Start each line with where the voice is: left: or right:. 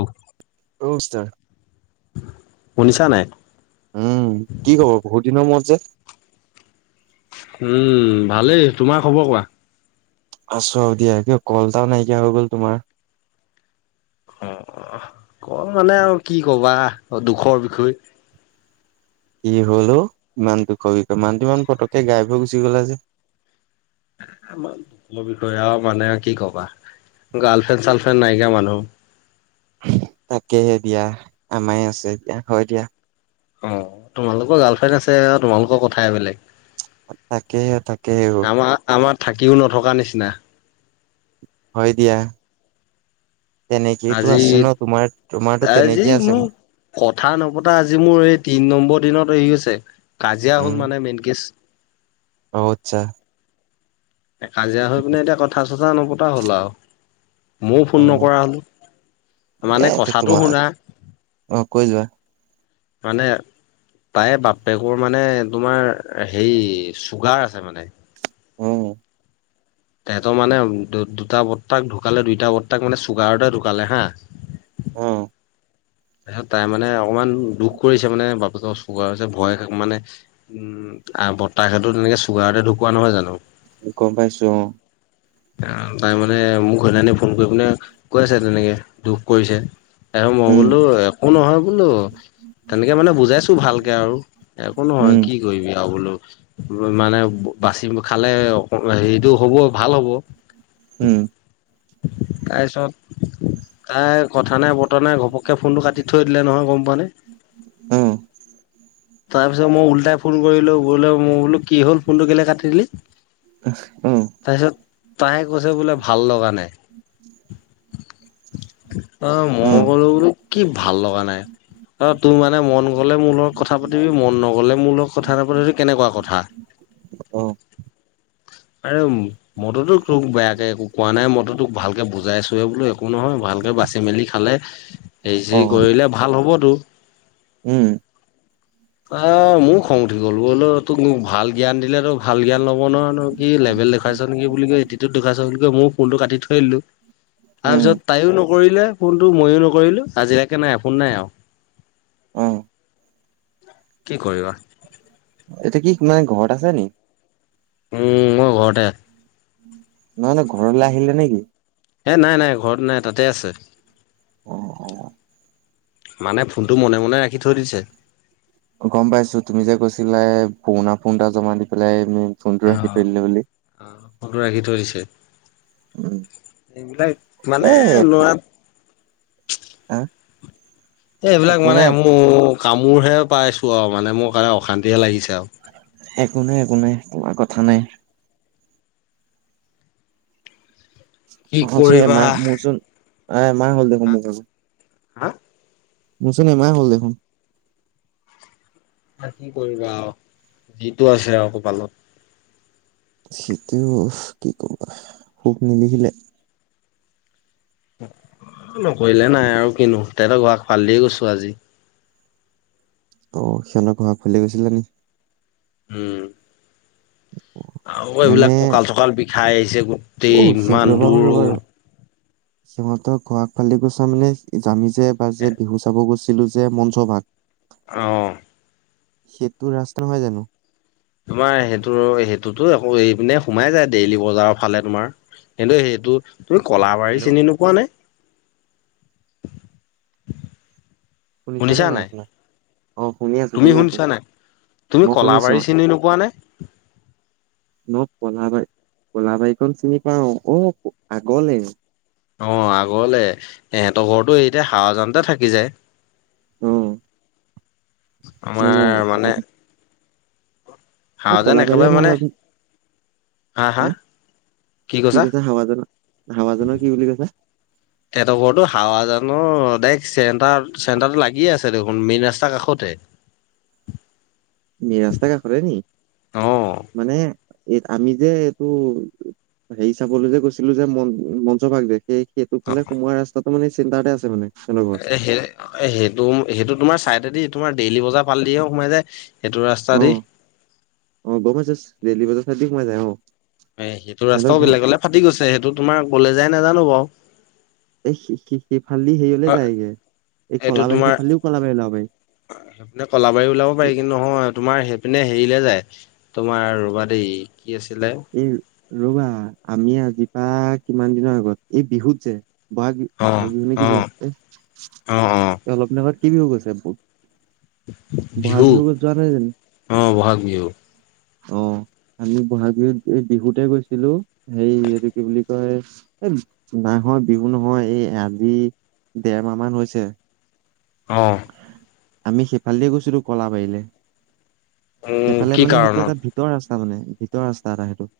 left: অ'।
right: কমষ্টষ্টাৰ
left: শুনিছা নাই?
right: উম কি খবৰ বহুত দিনৰ মূৰত যে
left: উম, ভালেই তোমাৰ খবৰ কোৱা।
right: আছো আৰু দিয়া, কিয় কলটাও নাইকিয়া হৈ গল তোমাৰ।
left: অ', কল মানে আৰু কি কবা, দুখৰ বিষয়।
right: কি হ'ল অ' ইমান দুখৰ বিশৈ মনটো ইমানটো ইমান পতককে গাই পৈ গুচি গ'লা যে।
left: এ আমাৰকলৰ বিষয়ে আৰু মানে কি কবা, গাৰ্লফ্ৰেণ্ড চাৰ্লফ্ৰেণ্ড নাইকিয়া মানুহ।
right: তাকেহে দিয়া, আমায় আছে এতিয়া হয় দিয়া।
left: অ', তোমালোকৰ গাৰ্লফ্ৰেণ্ড আছে আও তোমালোকৰ কথাইে বেলেগ।
right: তাকে, তাকেও।
left: আমাৰ আমাৰ থাকিও নথকাৰ নিচিনা।
right: হয় দিয়া। তেনেকেইতো
left: আজি,
right: আছে ন তোমাৰ তোমাৰতো
left: আজি
right: তেনেকেই আছে
left: মোৰ কথা নপতা আজি মোৰ এই তিন নম্বৰ দিনত [unintelligible] আছে। কাজিয়া হ'ল
right: উম
left: মানে মেইন কেচ।
right: অ', আতছা।
left: এ কাজিয়া হৈ পিনে এতিয়া কথা চঠা নপত টা হ'ল আৰু। ময়ো
right: অ
left: ফোন নকৰা হ'লোঁ। মানে
right: এ
left: কথাটো
right: তোমাৰ
left: শুনা।
right: অ কৈ যোৱা
left: মানে তাই বাপেকৰ মানে তোমাৰ হেৰি চুগাৰ আছে মানে।
right: অ
left: তেহেতৰ মানে দুটা বৰ্তাক ঢুকালে, দুইটা বৰ্তাক মানে চুগাৰতে ঢুকালে হা।
right: উম।
left: তাৰপিছত তাই মানে অকণমান দুখ কৰিছে মানে বা বাপেকৰ চুগাৰ হৈছে ভয়, মানে, উম, আহ বৰ্তাক হেটো তেনেকে চুগাৰতে ঢুকোৱা নহয় জানো!
right: গম পাইছো, অঁ।
left: আহ তাই মানে মোক সেইদিনা ফো ফোন কৰি পিনে কৈ আছে যেনেকে, দুখ কৰিছে। এ মই
right: উম
left: বোলো একো নহয় বোলো, তেনেকে মানে বুজাইছো ভালকে আৰু। একো নহয়
right: উম
left: কি কৰিবি আৰু বোলো মানে, বাচি খালে, অ', হেৰিটো হ'ব। ভাল হ'ব।
right: উম।
left: তাৰপিছত তাই কথা নাই, বতৰা নাই, ঘপককৈ ফোনটো কাটি থৈ দিলে নহয়। গম পাৱনে?
right: অ
left: ফোন কৰিলোঁ। বোলো, কি হ'ল? ফোনটো কিয় কাটি দিলি? '
right: আহ, উম।
left: তইয়ে কৈছে বোলে, ভাল লগা নাই। অ', মই ক'লো বোলো, কি ভাল লগা নাই? অ', তোৰ মানে মন গ'লে মোৰ লগত কথা কথা পাতিবি। মন নগ'লে মোৰ লগত কথা নাপাতিবি। এইটো কেনেকুৱা কথা?
right: অ অ
left: আৰে, মইতো তোক বেয়াকে একো কোৱা নাই। মইতো তোক ভালকে বুজাইছোঁহে, বোলো, একো নহয়, ভালকে বাচি-মেলি খালে
right: অ
left: হেৰি-চেৰি কৰিলে ভাল হ'ব তো। [inaudible]
right: উম।
left: আ, মোৰো খং উঠি গ'ল। বোলো, তোক মই ভাল জ্ঞান দিলে, তই ভাল জ্ঞান ল'ব নোৱাৰ ন'? কি লেবেল দেখাইছ নেকি বুলি কয়। এটিটিউড দেখুৱাইছ বুলি কয়। মইও ফোনটো কাটি থৈ দিলোঁ।
right: উম
left: তাৰপিছত, তাইও ন কৰিলে ফোনটো। মইয়ো নকৰিলোঁ। আজিলৈকে ফোন নাই আৰু
right: অ'।
left: কি কৰিবা
right: এতিয়া কি কোনোৱাই ঘৰত আছে নি
left: উম মই ঘৰতে
right: নহলে ঘৰলৈ আহিলে নেকি
left: এই নাই নাই ঘৰত নাই তাতে আছে
right: অ অ
left: মানে ফোনটো মনে মনে ৰাখি থৈ দিছে
right: গম পাইছো তুমি যে কৈছিলা পুৰণা ফোন এটা জমা দি পেলাই ফোনটো
left: অ
right: ৰাখি থৈ দিলে বুলি
left: আহ ফোনটো ৰাখি থৈ দিছে
right: উম
left: এইবিলাক
right: এ
left: মানে
right: একো
left: লৰা
right: আহ
left: এই এইবিলাক
right: একো
left: মানে
right: নাই
left: মোৰ কামোৰহে পাইছো অ মানে মোৰ কাৰণে অশান্তিহে লাগিছে আৰু।
right: একো নাই একো নাই তোমাৰ কথা থা নাই
left: কি
right: অচো এ
left: কৰিবা
right: মা
left: হা
right: মচোন তাৰ এমাহ হ'ল দেখোন মোক আকৌ
left: হা
right: মুচোন আনা হ'ল দেখোন
left: কি কৰিবা আৰু যিটো আছে আৰু কপালত
right: সেইটোও কি কবা সুখ নিলিখিলে
left: নকৰিলে নাই আৰু কিনো তেহতৰ ঘৰৰ আগ ফালদিয়ে গৈছো আজি
right: অ সিহঁতৰ ঘৰৰ আগফালে গৈছিলে নেকি
left: উম আৰু
right: মানে
left: এইবিলাক কঁকাল চকাল বিষ খাই আহিছে গোটেই
right: অ সিহ
left: ইমান
right: ৰবা ৰবা
left: দূৰো
right: ৰবা সিহঁতৰ খোৰক পালি গুচাম নে জামি যে এবাৰ যে বিহু চাব গৈ ছিলো যে মঞ্চ ভাগ
left: অহ
right: সেইটো ৰাস্তা নহয় জানো
left: তোমাৰ সেইটো সেইটোতো আকৌ এই ফালে সোমাই যায় ডেইলি বজাৰৰ ফালে তোমাৰ এনে সেইটো তুমি কলাবাৰী
right: হেল্ল'
left: চিনি নোপোৱা নে?
right: শুনিছানে নাই শুনা অ শুনি আছো
left: তুমি
right: শুনি আছো
left: শুনিছা নাই? তুমি
right: মই শুনিছো
left: কলাবাৰী চিনি নোপোৱা নে?
right: মোক কলাবাৰী কলাবাৰীখন চিনি পাওঁ অ আগলে
left: অ আগলে ইহঁতৰ ঘৰতটো এতিয়া হাৱাজানতে থাকি যায়
right: অ
left: আমাৰ মানে
right: এ
left: হাৱাজান
right: কলাবাৰী
left: একেবাৰে
right: মই
left: মানে
right: অলপ দি
left: হা হা
right: হ কি কৈছা হাৱাজান হাৱাজানৰ কি বুলি কৈছা?
left: এহেতৰ ঘৰতো হাৱাজানৰ ডাইৰেক্ট চেণ্টাৰ চেণ্টাৰটো লাগিয়ে আছে দেখোন মেইন ৰাস্তাৰ কাষতে।
right: মেইন ৰাস্তা কাষতে নি,
left: অ
right: মানে এই আমি যে এইটো হেৰি চাবলৈ যে গৈছিলো যে ম মঞ্চভাগজে সেই সেইটো ফালে সোমোৱা ৰাস্তাটো মানে চেণ্টাৰতে আছে মানে। সিহঁতৰ ঘৰ
left: এ সেই সেইটো- সেইটো তোমাৰ চাইডেদি তোমাৰ ডেইলি বজাৰ ফাল দিহে সোমাই যায়। সেইটো ৰাস্তা
right: অ-অ'
left: দি
right: [unintelligible] দেইলি বজাৰত ফালদিয়ে সোমাই যায়, অঁ।
left: এ সেইটো ৰাস্তাও বেলেগলে ফাটি গৈছে সেইটো তোমাৰ ক'লে যায় নাজানো বাৰু।
right: এই [unintelligible]
left: হয়,
right: যায়গে এই
left: এইটো
right: কলাবাৰী
left: তোমাৰ
right: সেইফালেদিও কলাবাৰী ওলাব পাৰি
left: নে কলাবাৰী ওলাব পাৰি কিন্তু নহয় তোমাৰ সেই পিনে হেৰিলে যায় তোমাৰ ৰ'বা দেই কি আছিলে
right: এই ৰ'বা আমিয়ে আজি বা কিমান দিনৰ আগত এই বিহুত যে বহাগ বি
left: অ',
right: বহাগ বিহু নে কি,
left: অ', অ', অ'।
right: এই অলপ দিনৰ আগত কি বিহু গৈছে বাও
left: বিহু
right: নাই
left: অঁ বহাগ বিহু।
right: অঁ আমি বহাগ বিহুত এই বিহুতে গৈছিলো হেৰি এইটো কি বুলি কয় এ নহয় বিহু নহয় এই আজি দেৰ মাহ মান হৈছে
left: অঁ।
right: আমি সেইফালেদি গৈছিলো কলাবাৰীলে।
left: উম,
right: সেইফালে
left: কি
right: মানে সেইটো
left: কাৰণত?
right: এটা ভিতৰ ৰাচ তা মানে ভিতৰ ৰাস্তা এটা সেইটো।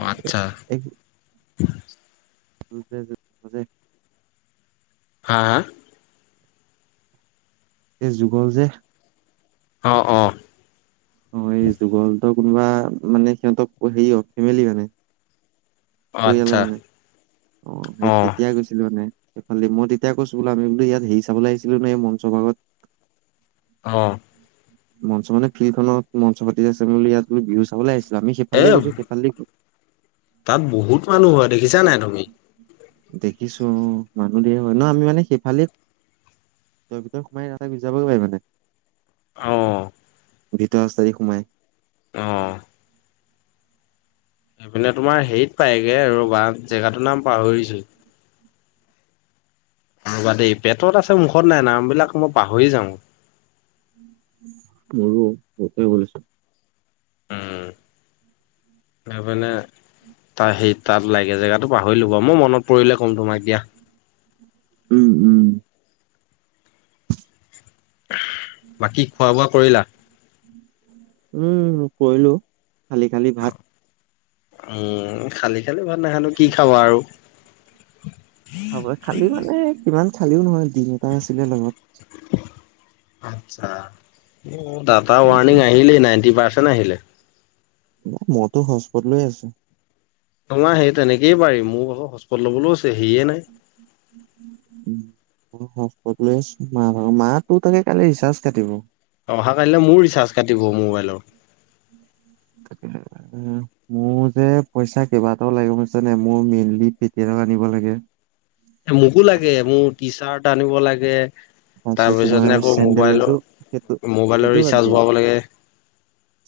left: অঁ আচ্ছা।
right: এক [unintelligible]
left: হা-হা।
right: এই যুগল যে
left: অঁ-অঁ।
right: অঁ এই যুগল হতৰ কোনোবা মানে সিহঁতৰ হেৰি আৰু ফেমিলি মানে
left: অঁ আচ্ছা।
right: অঁ সেই
left: অ',
right: তেতিয়াই গৈছিলো মানে সেইফালদি মই তেতিয়াই কৈছো বোলো আমি বোলো ইয়াত হেৰি চাবলৈ আহিছিলো ন এই মঞ্চ ভাগত
left: অঁ।
right: মঞ্চ মানে ফিল্ডখনত মঞ্চ পাতি আছে বুলি ইয়াত তুমি বিহু চাবলৈ আহিছে আমি
left: এ
right: সেইফালেদিহে গৈছোঁ, সেইফালেদি
left: তাত বহুত মানুহ হয়। দেখিছা নাই তুমি?
right: দেখিছো, অ', মানুহ ধেৰ হয়। ন আমি মানে সেইফালে দি ভিতৰে ভিতৰে সোমাই [unintelligible] গুচি যাবই পাৰি মানে।
left: অঁ।
right: ভিতৰ ৰাস্তা দি সোমাই।
left: অঁ। সেইফালে তোমাৰ হেৰিত পায়গে, ৰবা জেগাটোৰ নাম পাহৰিছো। ৰবা দেই, পেটত আছে মুখত নাই, নাম বিলাক মই পাহৰি যাওঁ।
right: [unintelligible]
left: উম। সেইপিনে, তাৰ সেই তাত ওলাইগে। জেগাতটো পাহৰিলো বাৰু। মই মনত পৰিলে ক'ম তোমাক দিয়া।
right: উম, উম।
left: বাকী খোৱা বোৱা কৰিলা?
right: উম, কৰিলো। খালি খালি ভাত।
left: উম, খালি খালি ভাত নাখালোঁ।
right: খা
left: কি খাবা আৰু।
right: [unintelligible] খালি মানে কিমান খালিও নহয়, দিম এটা আছিলে লগত।
left: আচ্ছা। দাটা
right: এতিয়া
left: ৱাৰণিং আহিলেই নাইনটি পাৰ্চ ন আহিলে
right: মইতো হটস্পত লৈ আছো।
left: নহ সেই তেনেকেই পাৰি মোক আকৌ হটস্পত ল'বলৈও আছে। হেৰিয়ে নাই।
right: উম। [unintelligible] ম মাহ তো তাকে কালি ৰিচাৰ্জ কাটিব।
left: অহাকালিলৈ মোৰো ৰিচাৰ্জ কাটিব মোবাইলৰ।
right: মোৰ যে পইচা কিবা এটাও লাগিব নে মোৰ মেইনলি [unintelligible] আনিব লাগে।
left: এ মোকো লাগে, মোৰ টি চাৰ্ট আনিব লাগে।
right: তাৰপিছত
left: নে
right: তোমাৰ
left: আকৌ
right: চেন্ডেল
left: মোবাইলৰ
right: এযোৰ, সেইটো
left: মোবাইলৰ
right: সেইটো বাদ
left: ৰিচাৰ্জ
right: দিয়া
left: ভৰাব লাগে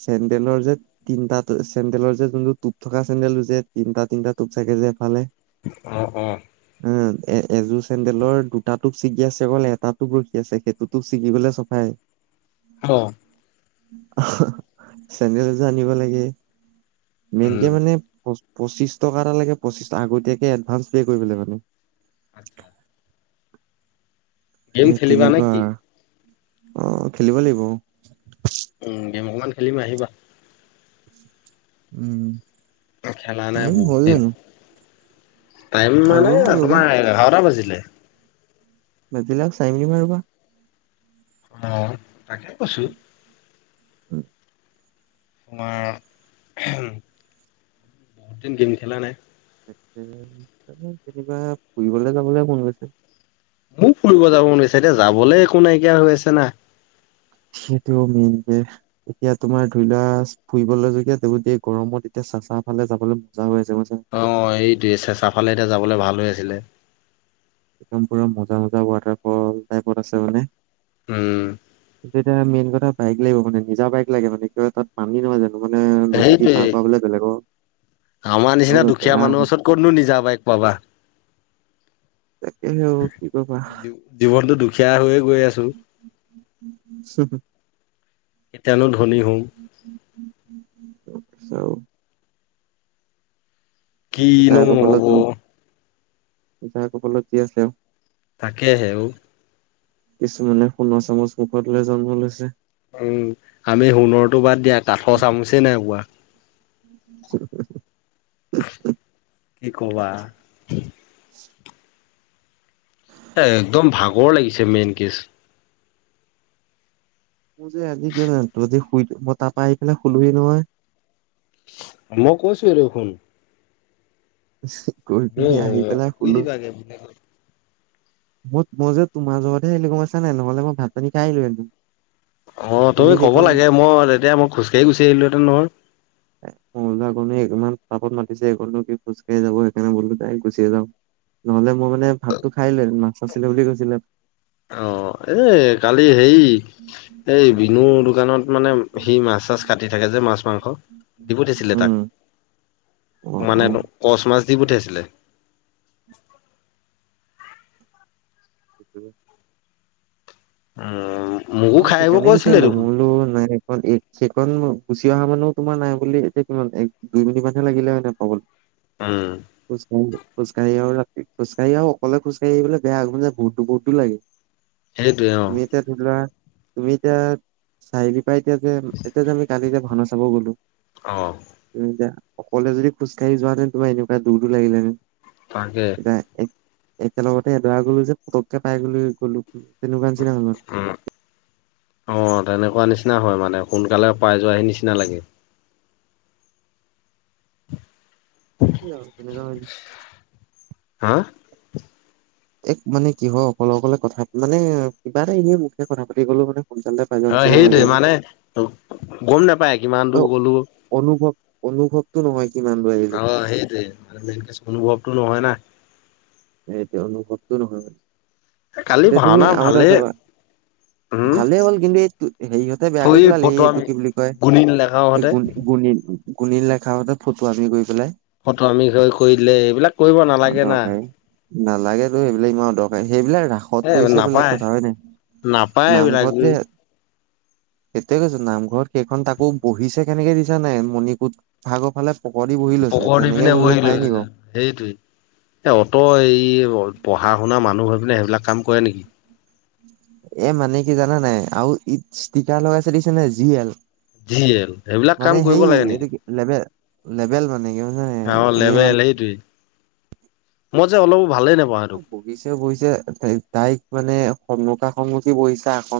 right: চেন্ডেলৰ যে তিনটাত চেণ্ডেলৰ যে যোনটো টোপ থকা চেণ্ডেলটো যে, তিনিটা তিনিটা টোপ থাকে যে এফালে।
left: আহ অ'।
right: এ এযোৰ চেণ্ডেলৰ দুটা টো ছিগি আছে, অকল এটাত খি আছে সেইটোতো ছিগি গলে চফাই।
left: অ'।
right: চেণ্ডেল এজোৰ আনিব লাগে।
left: উম।
right: মেইনকে মানে পঁচিশ টকা এটা লাগে পঁচিশ আগতিয়াকে এডভান্স পে কৰিবলে মানে।
left: আত্ছা। গেম
right: এই
left: খেলিবা নে
right: তেনেকুৱা
left: কি?
right: অ', খেলিব লাগিব।
left: উম, গেম অকমান খেলিম আহিবা।
right: উম।
left: খেলা নাই
right: টাইম
left: বহুত
right: হ'ল
left: দিন।
right: জানো
left: টাইম
right: আৰু
left: মানে
right: ৰ'বা
left: তোমাৰ এঘাৰটা বাজিল। লে।
right: বাজিলক চাৰিমিনিট মান ৰ'বা।
left: অ'। তাকে কৈছোঁ।
right: [inaudible]
left: তোমাৰ বহুত দিন গেম খেলা নাই।
right: কেনিবা ফুৰিবলৈ যাবলৈ মন গৈছে।
left: মোৰ ফুৰিব যাব মন গৈছে এতিয়া যাবলৈ একো নাইকিয়া হৈ আছে না।
right: সেইটোয়ে মেইন যে, এতিয়া তোমাৰ ধৰিলোৱা ফুৰিবলগীয়া [unintelligible] গৰমত এতিয়া চাচা ফালে যাবলৈ মজা হৈ আছে।
left: অ এইটোৱে, চেচাফালে এতিয়া যাবলৈ ভাল হৈ আছিলে।
right: লমপুৰৰ মজা মজা ৱাটাৰফল টাইপত আছে মানে।
left: উম।
right: এতিয়া মেইন কথা বাইক লাগিব মানে, নিজা বাইক লাগে মানে কিবা তাত পানী নহয় জানো। মানে নদী দি পাৰ
left: সেইটোৱেই,
right: কৰাবলে বেলেগৰ
left: আমাৰ নিচিনা
right: অলপ
left: দুখীয়া
right: বেয়া
left: মানুহৰ
right: হয়
left: ওচৰত ক'তনো নিজা বাইক পাবা।
right: তাকেহে অ কি কবা
left: জী জীৱনটো দুখীয়া হৈয়ে গৈ আছো।
right: উহ।
left: কেতিয়ানো ধনী হম।
right: চাওঁ।
left: কিনু
right: যাৰ কপালত
left: হ'ব?
right: যোন যাৰ কপালত যি আছিলে আউ।
left: তাকেহে ঔ।
right: কিছুমানে সোণৰ চামুচ মুখত লৈ জন্ম লৈছে।
left: উম আমি সোণৰটো বাদ দিয়া, কাঠৰ চামুচেই নাই পোৱা।
right: [inaudible]
left: কি কবা? এ একদম ভাগৰ লাগিছে মেইন কেচ।
right: মোৰ যে আজি কিয় জানো যে শুই মই তাৰ পৰা আহি পেলাই শুলোই নহয়।
left: মই কৈছোঁয়ে দেখোন।
right: গৈ
left: অ
right: পিনি আহি পেলাই
left: শুই
right: শুলো।
left: দিবাগে
right: মই-মই যে তোমাৰ জহত হে মই নাই, নহ'লে মই ভাত পানী খাই আহিলো হেতিন।
left: অ' তুমি ক'ব লাগে মই তেতিয়া, মই খোজকাঢ়ি গুচি আহিলো হেতেন নহয়।
right: মই আগ ইমান তাপত মাতিছেনো কি খোজ কঢ়ি যাব সেইকাৰণে বলো যাই গুচিয়ে যাওঁ নহলে মই মানে ভাতটো খাই লৈ মাছ আছিলে বুলি কৈছিলে।
left: অ', এ কালি হে এই বিনুয দোকানত মানে সি মাছ চাছ কাটি থাকে যে মাছ-মাংস। দিব দিছিলে তাক,
right: উম, অ',
left: মানে
right: অ'।
left: ক'চ মা ৰাজদ্বীপহ'তে আছিলে।
right: সেইটোৱে।
left: উম, মোকো
right: অ',
left: খাই আহিব
right: সেইকাৰণে
left: কৈছিলে
right: বিচাৰিলো
left: দেখোন।
right: মোই বোলো নাই সেই সেইখন গুচি অহা মানে তোমাৰ নাই বুলি এতিয়া কিমান এক দুই মিনিট মানহে লাগিলে মানে পাগল
left: উম,
right: [unintelligible] খোজকাঢ়ি আহো, খোজকাঢ়ি আহো, অকলে খোজকাঢ়ি আহিবলে বেয়া [unintelligible] যে গুৰটো গুৰটো লাগে।
left: সেইটোৱে অ',
right: নিতে [unintelligible] তুমি এতিয়া চাইৰি এতিয়া যে এতিয়া যে আমি কালি যে ঘনচ চাব গ'লো।
left: অ'
right: উম, দিয়া। অকলে যদি খোজকাঢ়ি যোৱা তেন্তে এনেকুৱা দূৰ দূৰ লাগিলে [unintelligible]
left: তাকে।
right: একেলগতে এডৰা গ'লো যে পতককে পাই [unintelligible] গ'লো। তেনেকুৱা নিচিনা হৈ গ'ল।
left: উম। অ' তেনেকুৱা নিচিনা হয় মানে, সোনকালে পাই যোৱাহে নিচিনা লাগে।
right: সেইটোৱেই আৰু, তেনেকুৱা হয় যে
left: হা?
right: এক মানে কি হয় অকলে অকলে কথা মানে কিবা এটা এনে মুখে কথা পাতি গ'লেও মানে সোনকালতে পাই যোৱা
left: অ',
right: নিচিনা হৈ
left: সেইটোৱেই,
right: যায় ন
left: মানে গম নাপায় কিমান
right: অ
left: দূৰ গ'লোঁ
right: অনুভৱ অনুভৱটো নহয় কিমান দূৰ আহিলো
left: অ', সেইটোৱেই, মেইন কেছ অনুভৱটো নহয় না।
right: সেইটোৱেই, অনুভৱটো নহয় মানে।
left: কালি
right: এতিয়া তুমি
left: ভাওনা
right: আৰু এটা
left: ভালেই
right: চাবা,
left: উম,
right: ভালেই হ'ল কিন্তু এই হেৰিহঁতে বেয়া কৰি পেলালে, এই
left: ফটোৱা
right: এইটো কি বুলি কয়,
left: গুণী লেখাহঁতে
right: এই [unintelligible] গুনীন লেখাৰুহঁতে ফটুৱামী কৰি পেলাই
left: ফটুৱামী হৈ কৰি দিলে, এইবিলাক কৰিব নালাগে না।
right: অদৰকাৰী নালাগেতো এইবিলাক ইমান অদৰকাৰী, সেইবিলাক ৰাসত
left: এ
right: কৰিছে বেলেগ
left: নাপায়
right: কথা হয় নাই,
left: নাপায় এইবিলাক
right: নামঘৰত যে সেইটোৱেই কৈছো, নামঘৰত সেইখন তাকো বহিছে কেনেকে দেখিছা নাই, মণিকোট ভাগৰ ফালে পকৰি বহি লৈছে ! ! ! ! ! ! ! ! ! !
left: দি
right: তেনেকে
left: পিনে
right: বহিব
left: বহিলো,
right: পাই নি বাৰু
left: সেইটোৱে এ অ' তই এই পঢ়া-শুন নাৰ মানুহ হৈ পিনে সেইবিলাক কাম কৰে নেকি।
right: এ মানে কি জানা নাই আৰু ই ষ্টিকাৰ লগাই থৈ দিছে নে জি এল
left: জি এল, এইবিলাক
right: মানে
left: কাম
right: সেই
left: কৰিব লাগে
right: এইটো
left: নেকি?
right: কি লেবেল লেবেল মানে এগ
left: অ' লেবেল সেইটোৱে। মই যে অলপো ভালেই নাপাওঁ সেইটো
right: বহিছে, বহিছে ত তাইক মানে সন্মুখা সন্মুখি বহিছে আসন